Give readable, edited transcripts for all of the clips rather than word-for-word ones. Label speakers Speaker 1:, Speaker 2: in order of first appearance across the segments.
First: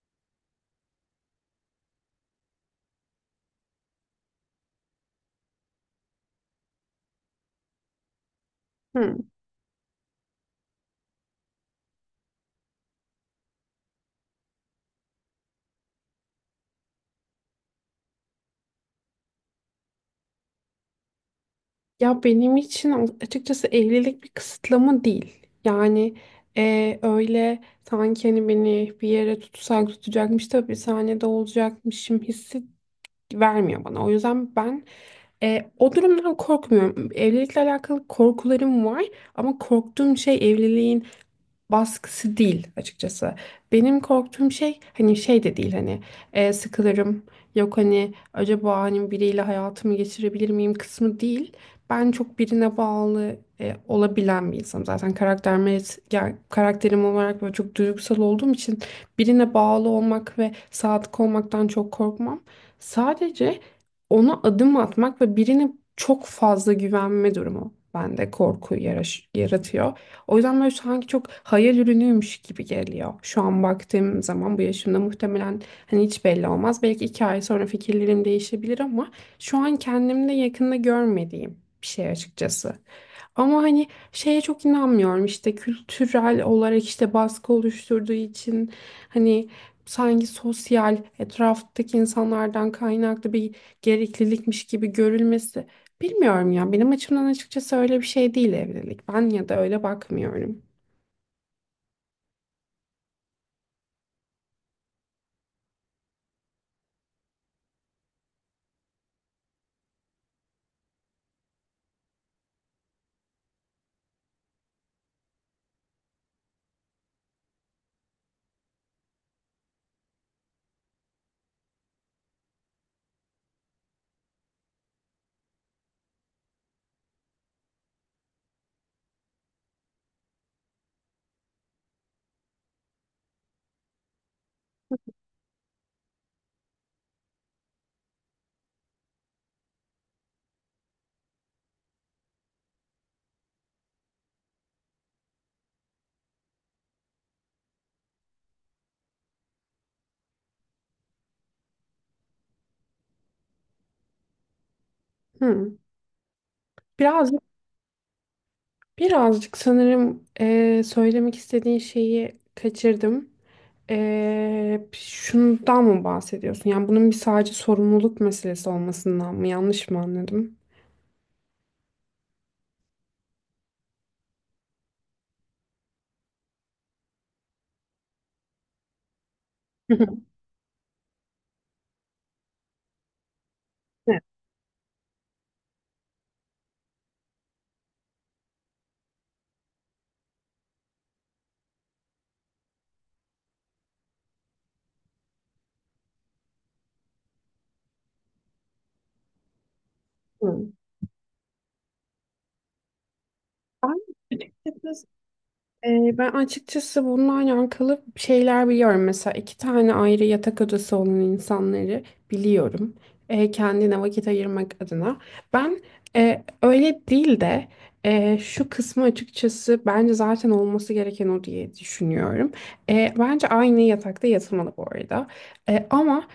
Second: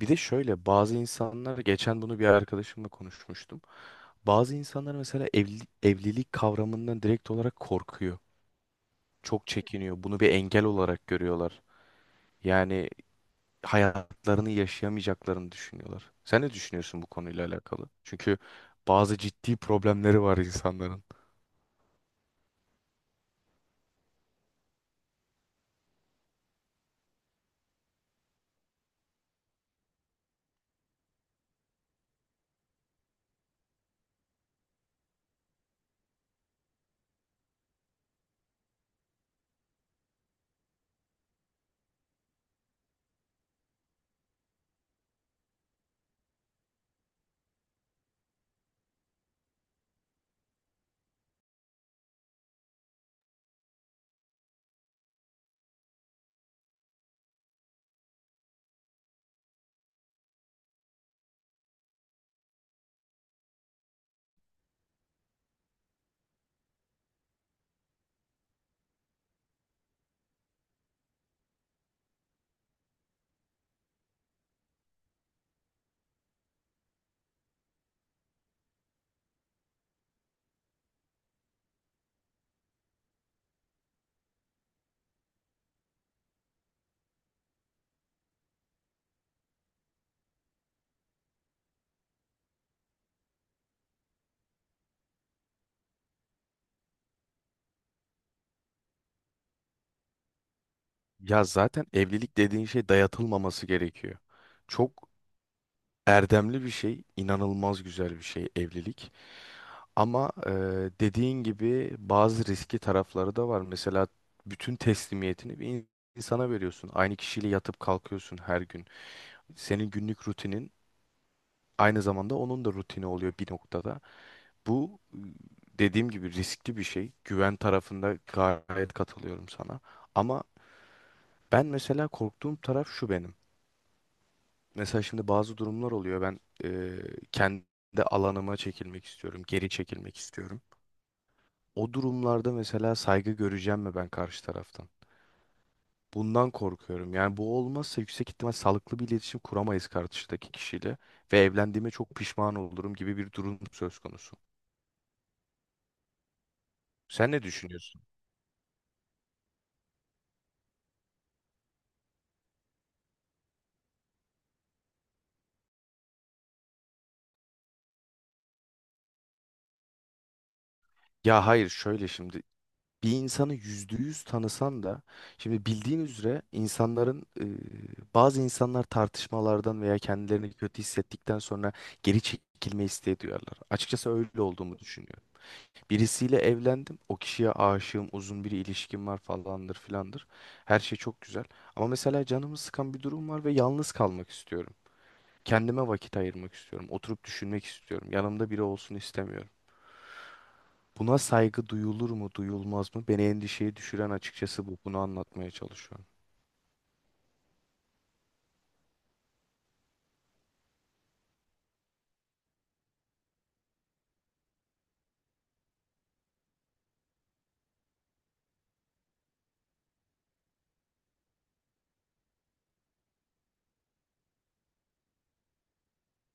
Speaker 1: Bir de şöyle bazı insanlar geçen bunu bir arkadaşımla konuşmuştum. Bazı insanlar mesela evlilik kavramından direkt olarak korkuyor.
Speaker 2: Hı.
Speaker 1: Çok çekiniyor. Bunu bir engel olarak görüyorlar. Yani hayatlarını yaşayamayacaklarını düşünüyorlar. Sen ne düşünüyorsun bu konuyla alakalı? Çünkü bazı ciddi problemleri var insanların.
Speaker 2: Ya benim için açıkçası evlilik bir kısıtlama değil. Yani öyle sanki hani beni bir yere tutsak tutacakmış da bir sahnede olacakmışım hissi vermiyor bana. O yüzden ben o durumdan korkmuyorum. Evlilikle alakalı korkularım var ama korktuğum şey evliliğin baskısı değil açıkçası. Benim korktuğum şey hani şey de değil, hani sıkılırım, yok hani acaba hani biriyle hayatımı geçirebilir miyim kısmı değil. Ben çok birine bağlı olabilen bir insanım. Zaten karakterim, yani karakterim olarak böyle çok duygusal olduğum için birine bağlı olmak ve sadık olmaktan çok korkmam. Sadece ona adım atmak ve birine çok fazla güvenme durumu bende korku yaratıyor. O yüzden böyle sanki çok hayal ürünüymüş gibi geliyor. Şu an baktığım zaman bu yaşımda muhtemelen, hani hiç belli olmaz. Belki 2 ay sonra fikirlerim değişebilir ama şu an kendimde yakında görmediğim bir şey açıkçası. Ama hani şeye çok inanmıyorum, işte kültürel olarak işte baskı oluşturduğu için, hani sanki sosyal etraftaki insanlardan kaynaklı bir gereklilikmiş gibi görülmesi. Bilmiyorum ya. Benim açımdan açıkçası öyle bir şey değil evlilik. Ben ya da öyle bakmıyorum.
Speaker 1: Ya zaten evlilik dediğin şey dayatılmaması gerekiyor. Çok erdemli bir şey, inanılmaz güzel bir şey evlilik. Ama dediğin gibi bazı riski tarafları da var. Mesela bütün teslimiyetini bir insana veriyorsun. Aynı kişiyle yatıp kalkıyorsun her gün. Senin günlük rutinin aynı zamanda onun da rutini oluyor bir noktada. Bu dediğim gibi riskli bir şey. Güven tarafında gayet katılıyorum sana. Ama ben mesela korktuğum taraf şu benim. Mesela şimdi bazı durumlar oluyor. Ben kendi alanıma çekilmek istiyorum, geri çekilmek istiyorum. O durumlarda mesela saygı göreceğim mi ben karşı taraftan? Bundan korkuyorum. Yani bu olmazsa yüksek ihtimal sağlıklı bir iletişim kuramayız karşıdaki kişiyle ve evlendiğime çok pişman olurum gibi bir durum söz konusu.
Speaker 2: Hı.
Speaker 1: Sen
Speaker 2: Birazcık,
Speaker 1: ne düşünüyorsun?
Speaker 2: birazcık sanırım söylemek istediğin şeyi kaçırdım. Şundan mı bahsediyorsun? Yani bunun bir sadece sorumluluk meselesi olmasından mı? Yanlış mı anladım?
Speaker 1: Ya hayır şöyle şimdi bir insanı yüzde yüz tanısan da şimdi bildiğin üzere bazı insanlar tartışmalardan
Speaker 2: Hı
Speaker 1: veya
Speaker 2: hı.
Speaker 1: kendilerini kötü hissettikten sonra geri çekilme isteği duyarlar. Açıkçası
Speaker 2: Evet.
Speaker 1: öyle olduğumu düşünüyorum. Birisiyle evlendim. O kişiye aşığım, uzun bir ilişkim var falandır filandır. Her şey çok güzel. Ama mesela canımı sıkan bir durum var ve yalnız kalmak istiyorum. Kendime vakit ayırmak istiyorum. Oturup düşünmek istiyorum. Yanımda biri olsun istemiyorum.
Speaker 2: Hı.
Speaker 1: Buna saygı duyulur mu, duyulmaz mı? Beni endişeye
Speaker 2: Ben
Speaker 1: düşüren açıkçası bu. Bunu anlatmaya çalışıyorum.
Speaker 2: Ben açıkçası bununla alakalı şeyler biliyorum. Mesela iki tane ayrı yatak odası olan insanları biliyorum. Kendine vakit ayırmak adına. Ben öyle değil de şu kısmı açıkçası bence zaten olması gereken o diye düşünüyorum. Bence aynı yatakta yatılmalı bu arada. Ama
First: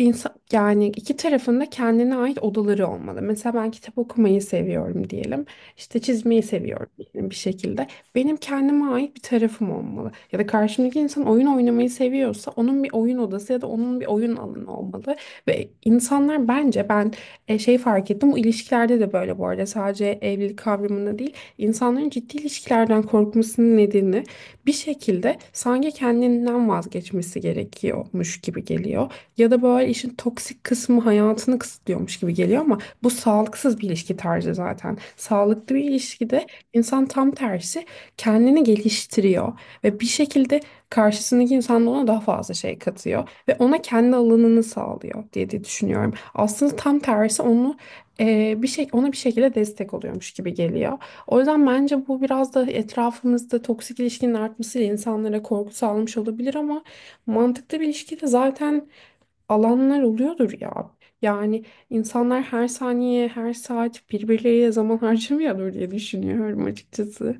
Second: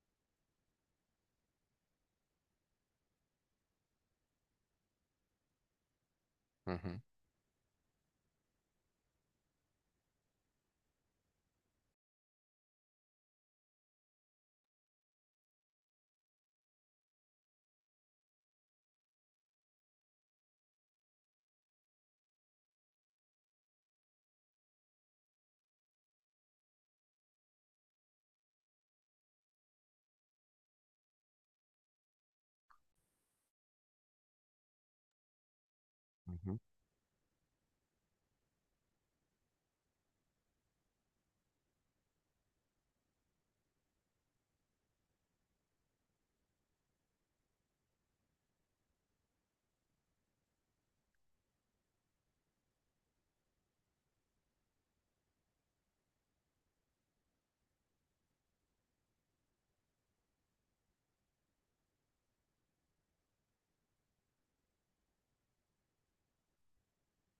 Speaker 2: İnsan, yani iki tarafında kendine ait odaları olmalı. Mesela ben kitap okumayı seviyorum diyelim. İşte çizmeyi
Speaker 1: Hı
Speaker 2: seviyorum
Speaker 1: hı.
Speaker 2: diyelim bir şekilde. Benim kendime ait bir tarafım olmalı. Ya da karşımdaki insan oyun oynamayı seviyorsa onun bir oyun odası ya da onun bir oyun alanı olmalı. Ve insanlar bence, ben şey fark ettim. Bu ilişkilerde de böyle, bu arada sadece evlilik kavramında değil. İnsanların ciddi ilişkilerden korkmasının nedeni bir şekilde sanki kendinden vazgeçmesi gerekiyormuş gibi geliyor. Ya da böyle işin toksik kısmı hayatını kısıtlıyormuş gibi geliyor ama bu sağlıksız bir ilişki tarzı zaten. Sağlıklı bir
Speaker 1: Hı
Speaker 2: ilişkide
Speaker 1: hı.
Speaker 2: insan tam tersi kendini geliştiriyor ve bir şekilde karşısındaki insan da ona daha fazla şey katıyor ve ona kendi alanını sağlıyor diye düşünüyorum. Aslında tam tersi, onu bir şey ona bir şekilde destek oluyormuş gibi geliyor. O yüzden bence bu biraz da etrafımızda toksik ilişkinin artmasıyla insanlara korku sağlamış olabilir ama mantıklı bir ilişkide zaten alanlar oluyordur ya. Yani insanlar her saniye, her saat birbirleriyle zaman harcamıyordur diye düşünüyorum açıkçası.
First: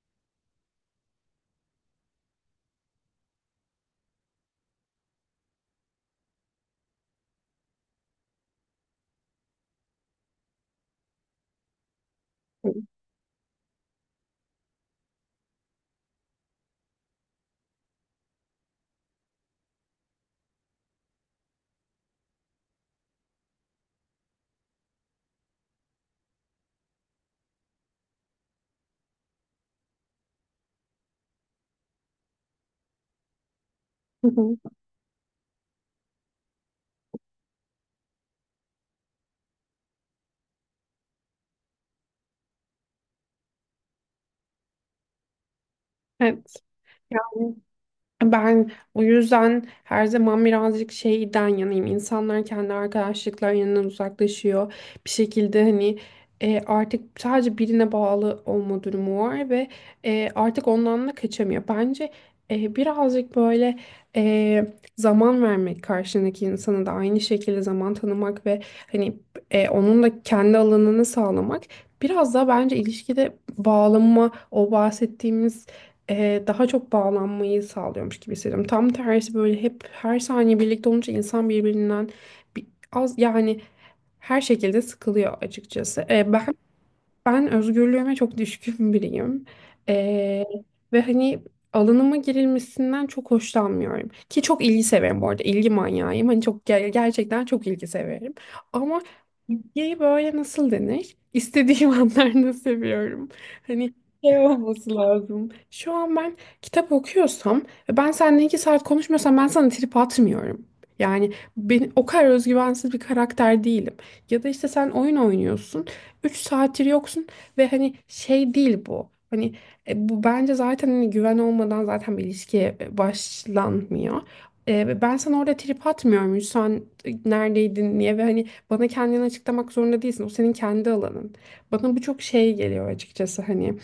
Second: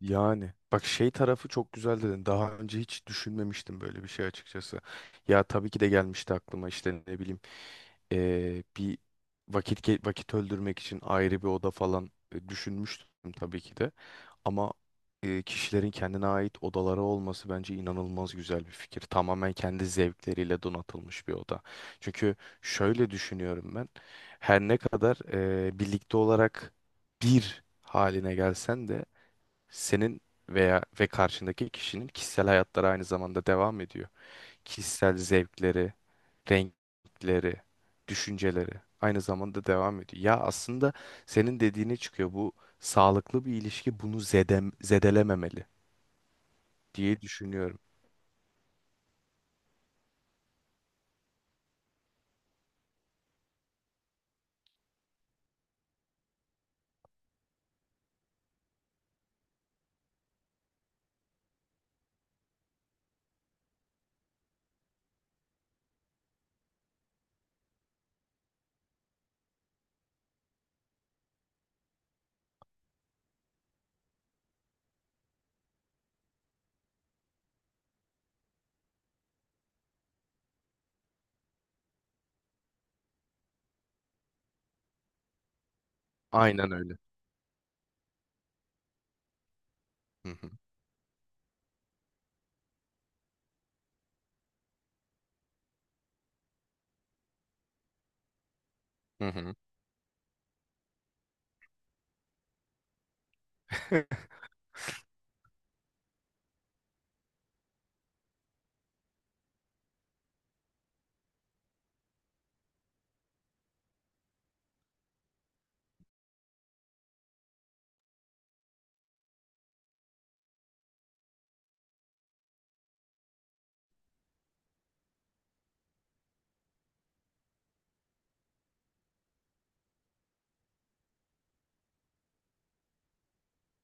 Speaker 1: Yani bak şey tarafı çok güzel dedin. Daha önce hiç düşünmemiştim böyle bir şey açıkçası. Ya tabii ki de gelmişti aklıma işte ne bileyim bir vakit öldürmek için ayrı bir oda falan düşünmüştüm tabii ki de. Ama kişilerin kendine ait odaları olması bence inanılmaz güzel bir fikir. Tamamen kendi zevkleriyle donatılmış bir oda. Çünkü şöyle düşünüyorum ben. Her ne kadar birlikte olarak bir haline gelsen de senin ve karşındaki kişinin kişisel hayatları aynı zamanda devam ediyor. Kişisel zevkleri, renkleri, düşünceleri aynı zamanda devam ediyor. Ya aslında senin dediğine çıkıyor. Bu sağlıklı bir ilişki bunu zedelememeli
Speaker 2: Evet.
Speaker 1: diye
Speaker 2: Yani
Speaker 1: düşünüyorum.
Speaker 2: ben o yüzden her zaman birazcık şeyden yanayım. İnsanlar kendi arkadaşlıklarından uzaklaşıyor. Bir şekilde, hani artık sadece birine bağlı olma durumu var ve artık ondan da kaçamıyor. Bence birazcık böyle e, zaman vermek, karşındaki insana da aynı şekilde zaman tanımak ve hani onun da kendi alanını sağlamak biraz daha bence ilişkide bağlanma, o bahsettiğimiz daha çok bağlanmayı sağlıyormuş gibi hissediyorum. Tam tersi, böyle hep her saniye birlikte olunca insan birbirinden bir, az yani her şekilde sıkılıyor açıkçası. E, ben
Speaker 1: Aynen öyle.
Speaker 2: ben özgürlüğüme çok düşkün biriyim.
Speaker 1: Hı
Speaker 2: Ee,
Speaker 1: hı.
Speaker 2: ve hani alanıma girilmesinden çok hoşlanmıyorum. Ki çok ilgi severim bu arada. İlgi manyağıyım. Hani çok gerçekten çok ilgi severim. Ama
Speaker 1: Hı hı.
Speaker 2: ilgiyi böyle nasıl denir? İstediğim anlarda seviyorum. Hani şey olması lazım. Şu an ben kitap okuyorsam ve ben seninle 2 saat konuşmuyorsam ben sana trip atmıyorum. Yani ben o kadar özgüvensiz bir karakter değilim. Ya da işte sen oyun oynuyorsun. 3 saattir yoksun ve hani şey değil bu. Hani bu bence zaten hani güven olmadan zaten bir ilişkiye başlanmıyor. Ben sana orada trip atmıyorum. Sen neredeydin niye ve hani bana kendini açıklamak zorunda değilsin. O senin kendi alanın. Bana bu çok şey geliyor açıkçası hani.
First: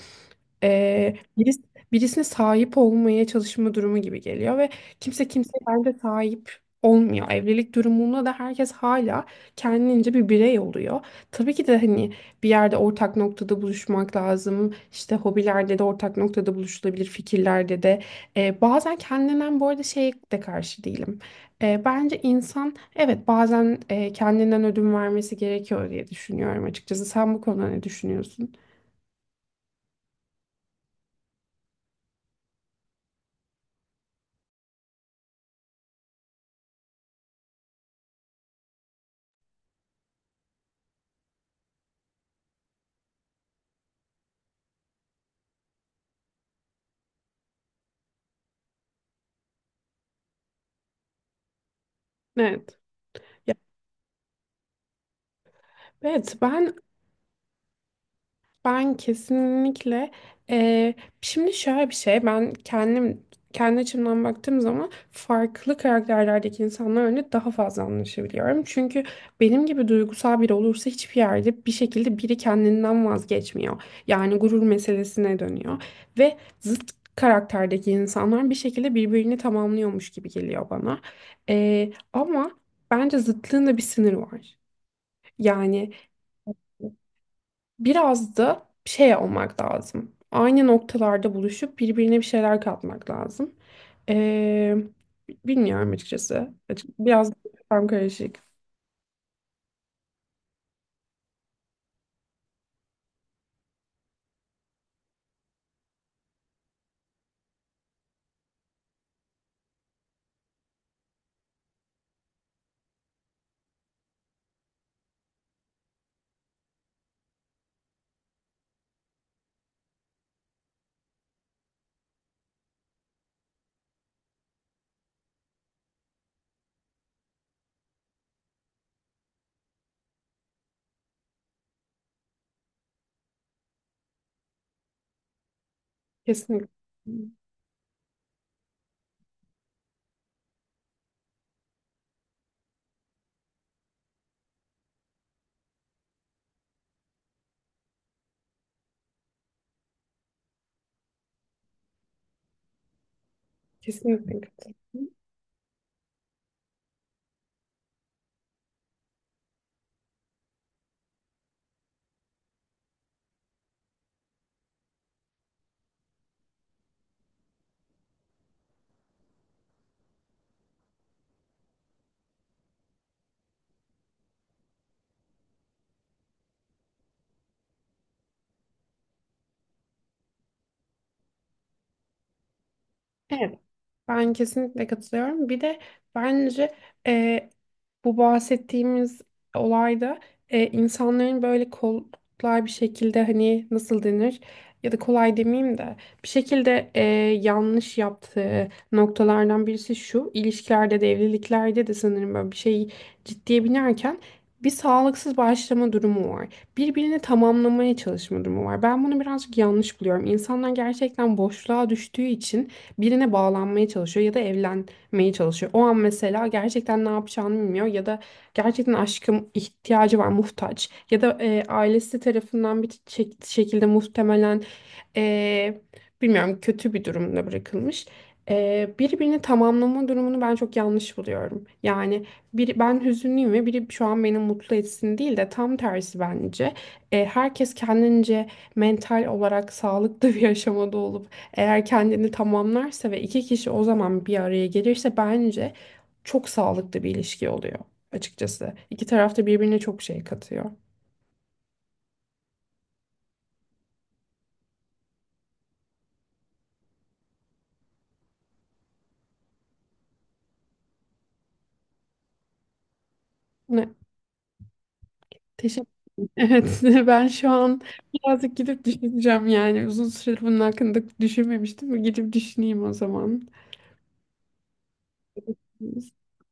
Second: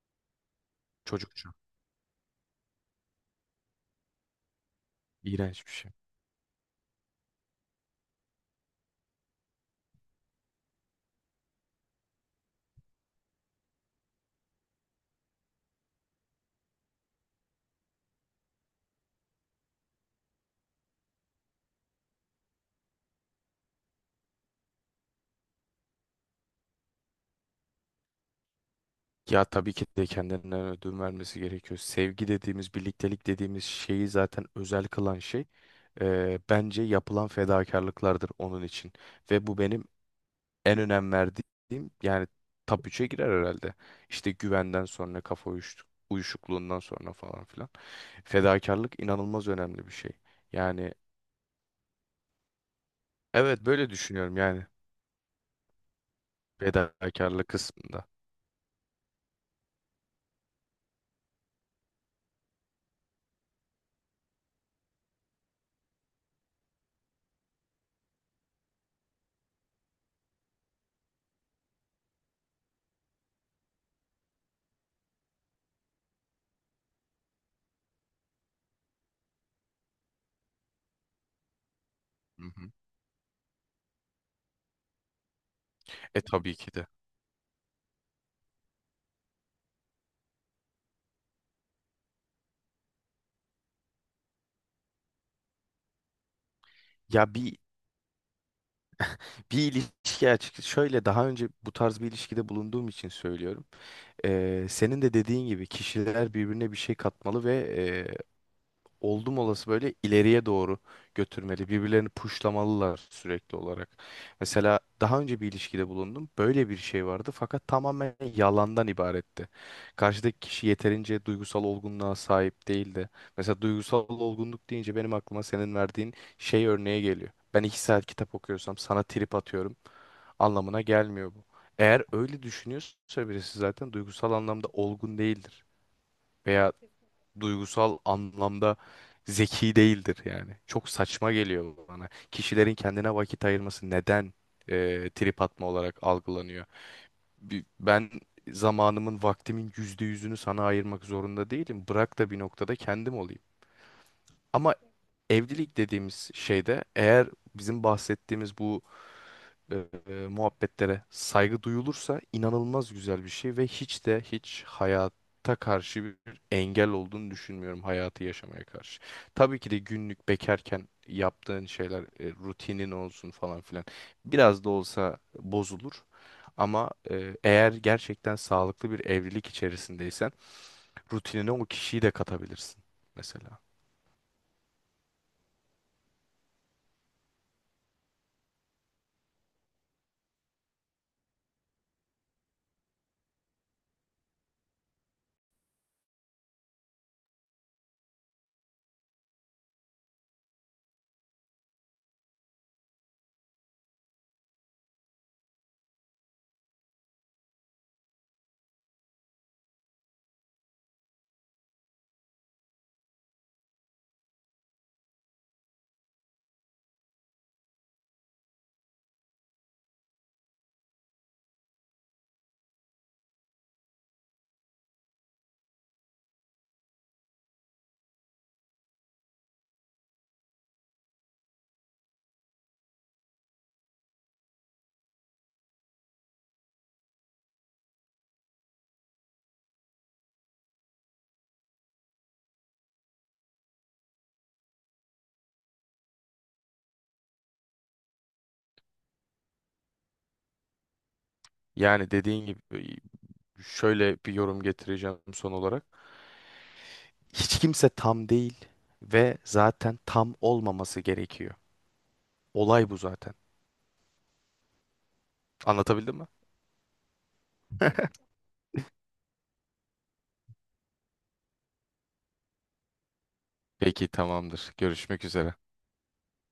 Speaker 2: Ee,
Speaker 1: Çocukça.
Speaker 2: biris- Birisine sahip olmaya çalışma durumu gibi geliyor ve kimse kimseye
Speaker 1: İğrenç bir
Speaker 2: bence
Speaker 1: şey.
Speaker 2: sahip olmuyor. Evlilik durumunda da herkes hala kendince bir birey oluyor. Tabii ki de hani bir yerde ortak noktada buluşmak lazım. İşte hobilerde de ortak noktada buluşulabilir, fikirlerde de. Bazen kendinden bu arada şey de karşı değilim. Bence insan evet bazen kendinden ödün vermesi gerekiyor diye düşünüyorum açıkçası. Sen bu konuda ne düşünüyorsun?
Speaker 1: Ya tabii ki de kendinden ödün vermesi gerekiyor. Sevgi dediğimiz, birliktelik dediğimiz şeyi zaten özel kılan şey bence yapılan fedakarlıklardır onun için. Ve bu benim en önem verdiğim yani top 3'e girer herhalde. İşte güvenden sonra, kafa uyuşukluğundan sonra falan filan. Fedakarlık inanılmaz önemli bir şey. Yani
Speaker 2: Evet. Ya,
Speaker 1: evet böyle düşünüyorum yani
Speaker 2: evet, ben
Speaker 1: fedakarlık kısmında.
Speaker 2: Ben kesinlikle eee, şimdi şöyle bir şey, ben kendi açımdan baktığım zaman farklı karakterlerdeki insanlarla daha fazla anlaşabiliyorum. Çünkü benim gibi duygusal biri olursa hiçbir yerde bir şekilde biri kendinden vazgeçmiyor. Yani gurur meselesine dönüyor ve zıt karakterdeki insanlar bir şekilde birbirini tamamlıyormuş gibi geliyor bana.
Speaker 1: Hı
Speaker 2: Ama
Speaker 1: hı.
Speaker 2: bence zıtlığın da bir sınırı var. Yani
Speaker 1: E tabii ki de.
Speaker 2: biraz da şey olmak lazım. Aynı noktalarda buluşup birbirine bir şeyler katmak lazım. Ee, Bilmiyorum açıkçası. Biraz
Speaker 1: Ya bir
Speaker 2: tam karışık.
Speaker 1: bir ilişki açık şöyle daha önce bu tarz bir ilişkide bulunduğum için söylüyorum. Senin de dediğin gibi kişiler birbirine bir şey katmalı ve e, oldum olası böyle ileriye doğru götürmeli. Birbirlerini puşlamalılar sürekli olarak. Mesela daha önce bir ilişkide bulundum. Böyle bir şey vardı fakat tamamen yalandan ibaretti. Karşıdaki kişi yeterince duygusal olgunluğa sahip değildi. Mesela duygusal olgunluk deyince benim aklıma senin verdiğin şey örneğe geliyor. Ben 2 saat kitap okuyorsam sana trip atıyorum anlamına gelmiyor bu. Eğer öyle düşünüyorsa birisi zaten duygusal anlamda olgun değildir
Speaker 2: Kesinlikle.
Speaker 1: veya duygusal anlamda zeki değildir yani. Çok saçma geliyor bana. Kişilerin kendine vakit ayırması neden trip atma olarak algılanıyor? Ben zamanımın, vaktimin yüzde yüzünü sana ayırmak zorunda değilim. Bırak da bir noktada kendim olayım.
Speaker 2: Kesinlikle.
Speaker 1: Ama evlilik dediğimiz şeyde eğer bizim bahsettiğimiz bu e, muhabbetlere saygı duyulursa inanılmaz güzel bir şey ve hiç de hiç hayata karşı bir engel olduğunu düşünmüyorum hayatı yaşamaya karşı. Tabii ki de günlük bekarken yaptığın şeyler rutinin olsun falan filan biraz da olsa bozulur ama eğer gerçekten sağlıklı bir evlilik içerisindeysen rutinine o kişiyi de katabilirsin
Speaker 2: Evet.
Speaker 1: mesela.
Speaker 2: Ben kesinlikle katılıyorum. Bir de bence e, bu bahsettiğimiz olayda insanların böyle kolay bir şekilde, hani nasıl denir, ya da kolay demeyeyim de bir şekilde yanlış yaptığı noktalardan birisi şu: ilişkilerde de evliliklerde de sanırım böyle bir şey ciddiye binerken bir sağlıksız başlama durumu var. Birbirini tamamlamaya çalışma durumu var. Ben bunu birazcık yanlış buluyorum. İnsanlar gerçekten boşluğa düştüğü için birine bağlanmaya çalışıyor ya da evlenmeye çalışıyor. O an mesela gerçekten ne yapacağını bilmiyor ya da gerçekten aşkım ihtiyacı var, muhtaç ya da ailesi tarafından bir şekilde muhtemelen e, bilmiyorum kötü bir durumda bırakılmış. Birbirini tamamlama durumunu ben çok yanlış buluyorum. Yani biri ben hüzünlüyüm ve biri şu an beni mutlu etsin değil de tam tersi bence. Herkes kendince mental olarak sağlıklı bir aşamada olup eğer kendini tamamlarsa ve iki kişi o zaman bir araya gelirse bence çok sağlıklı bir ilişki oluyor açıkçası. İki taraf da birbirine çok şey katıyor.
Speaker 1: Yani dediğin gibi şöyle bir yorum getireceğim son olarak. Hiç kimse tam değil ve zaten tam olmaması gerekiyor. Olay bu zaten.
Speaker 2: Ne? Teşekkür ederim.
Speaker 1: Anlatabildim mi?
Speaker 2: Evet, ben şu an birazcık gidip düşüneceğim yani. Uzun süredir bunun hakkında düşünmemiştim. Gidip düşüneyim o zaman.
Speaker 1: Peki tamamdır. Görüşmek üzere.